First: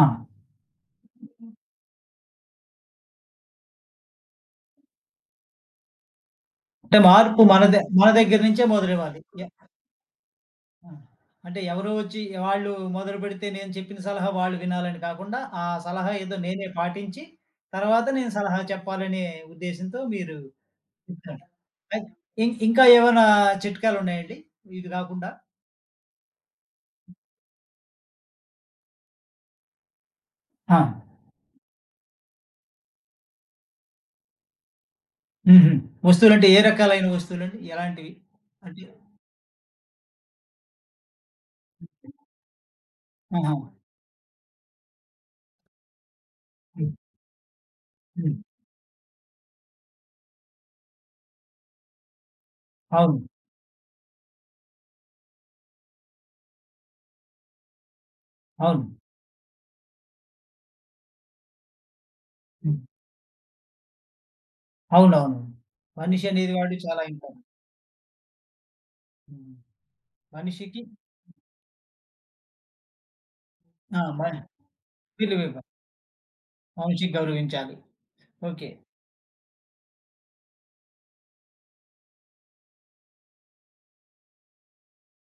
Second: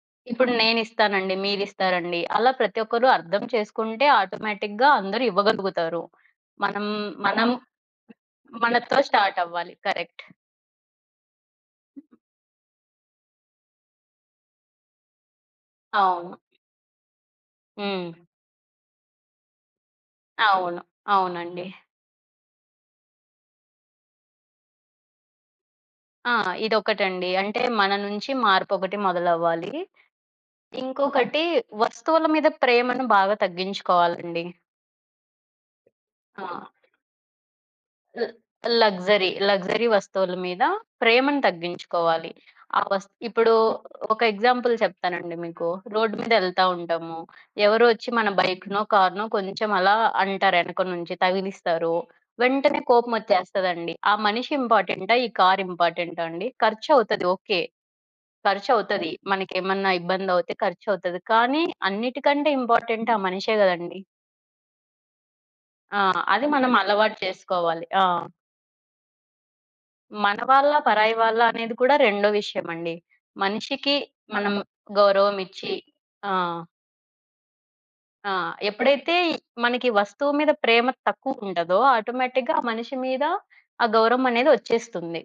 ఆ! ఇప్పుడు నేనిస్తానండి, మీరిస్తారండి. అలా ప్రతి ఒక్కరు అర్థం చేసుకుంటే ఆటోమేటిక్‌గా అందరు ఇవ్వగలుగుతారు. మనం అంటే, మార్పు మనం మనదే మన దగ్గర నించే మనతో మొదలవ్వాలి. య స్టార్టవ్వాలి కరెక్ట్. ఆ! అంటే ఎవరో వచ్చి ఆళ్ళు మొదలు బెడితే నేను చెప్పిన సలహా వాళ్ళు వినాలని కాకుండా, ఆ సలహా ఏదో అవును. నేనే పాటించి, తర్వాత హ్మ్. నేను సలహా చెప్పాలనే ఉద్దేశంతో మీరు అవును. ఇంట్లోనే అవునండి. పె ఇన్ ఇంకా ఏమైనా చిట్కాలున్నాయండి ఇది గాకుండా? ఆ! ఇదొకటండి అంటే మన నుంచి మార్పొకటి మొదలవ్వాలి. ఆ! ఇంకొకటి వస్తువుల మీద ప్రేమను బాగా తగ్గించుకోవాలండి. ఉహూ. ఆ! వస్తువులంటే ఏ రకాలైన వస్తువులండి? ఎలాంటివి? ల అంటే లక్సరీ లక్సరీ వస్తువుల మీద ప్రేమను తగ్గించుకోవాలి. ఆ వస్ ఇప్పుడు ఆహా! ఒక ఎగ్జాంపుల్ చెప్తానండి. మీకు రోడ్ మీద ఎళ్తా హ్మ్. ఉంటాము ఎవరో ఒచ్చి మన హ్మ్. బైక్‌నో, కార్‌నో కొంచం అలా అంటారు, యనక నుంచి తగిలిస్తారు. వెంటనే కోపం అవును. ఓచ్చేస్తదండి. ఆ మనిషి ఇంపార్టెంటా? ఈ కార్ ఇంపార్టెంటా అండి? ఖర్చవుతది ఓకే, అవును. ఖర్చవుతది మనకేమన్నా ఇబ్బందవుతే ఖర్చవుతది. కానీ అన్నిటికంటే హ్మ్. ఇంపార్టెంట్ ఆ మనిషే గదండి! అవునవును. ఆ! అది మనిషనేది మనం గాబట్టి చాలా అలవాటు ఇంపార్టెంట్. చేసుకోవాలి. ఆ! హ్మ్. మన వాళ్ళ? మనిషికి పరాయి వాళ్ళ? అనేది కూడా రెండో విషయమండి. మనిషికి ఆ! బానే మనము విలువివ్వ గౌరవమిచ్చి ఆ! మనిషిని గౌరవించాలి. ఆ! ఓకే. ఎప్పుడైతే మనకి వస్తువు మీద ప్రేమ తక్కువుండదో, ఆటోమేటిక్‌గా ఆ మనిషి మీద ఆ గౌరవమనేది వచ్చేస్తుంది.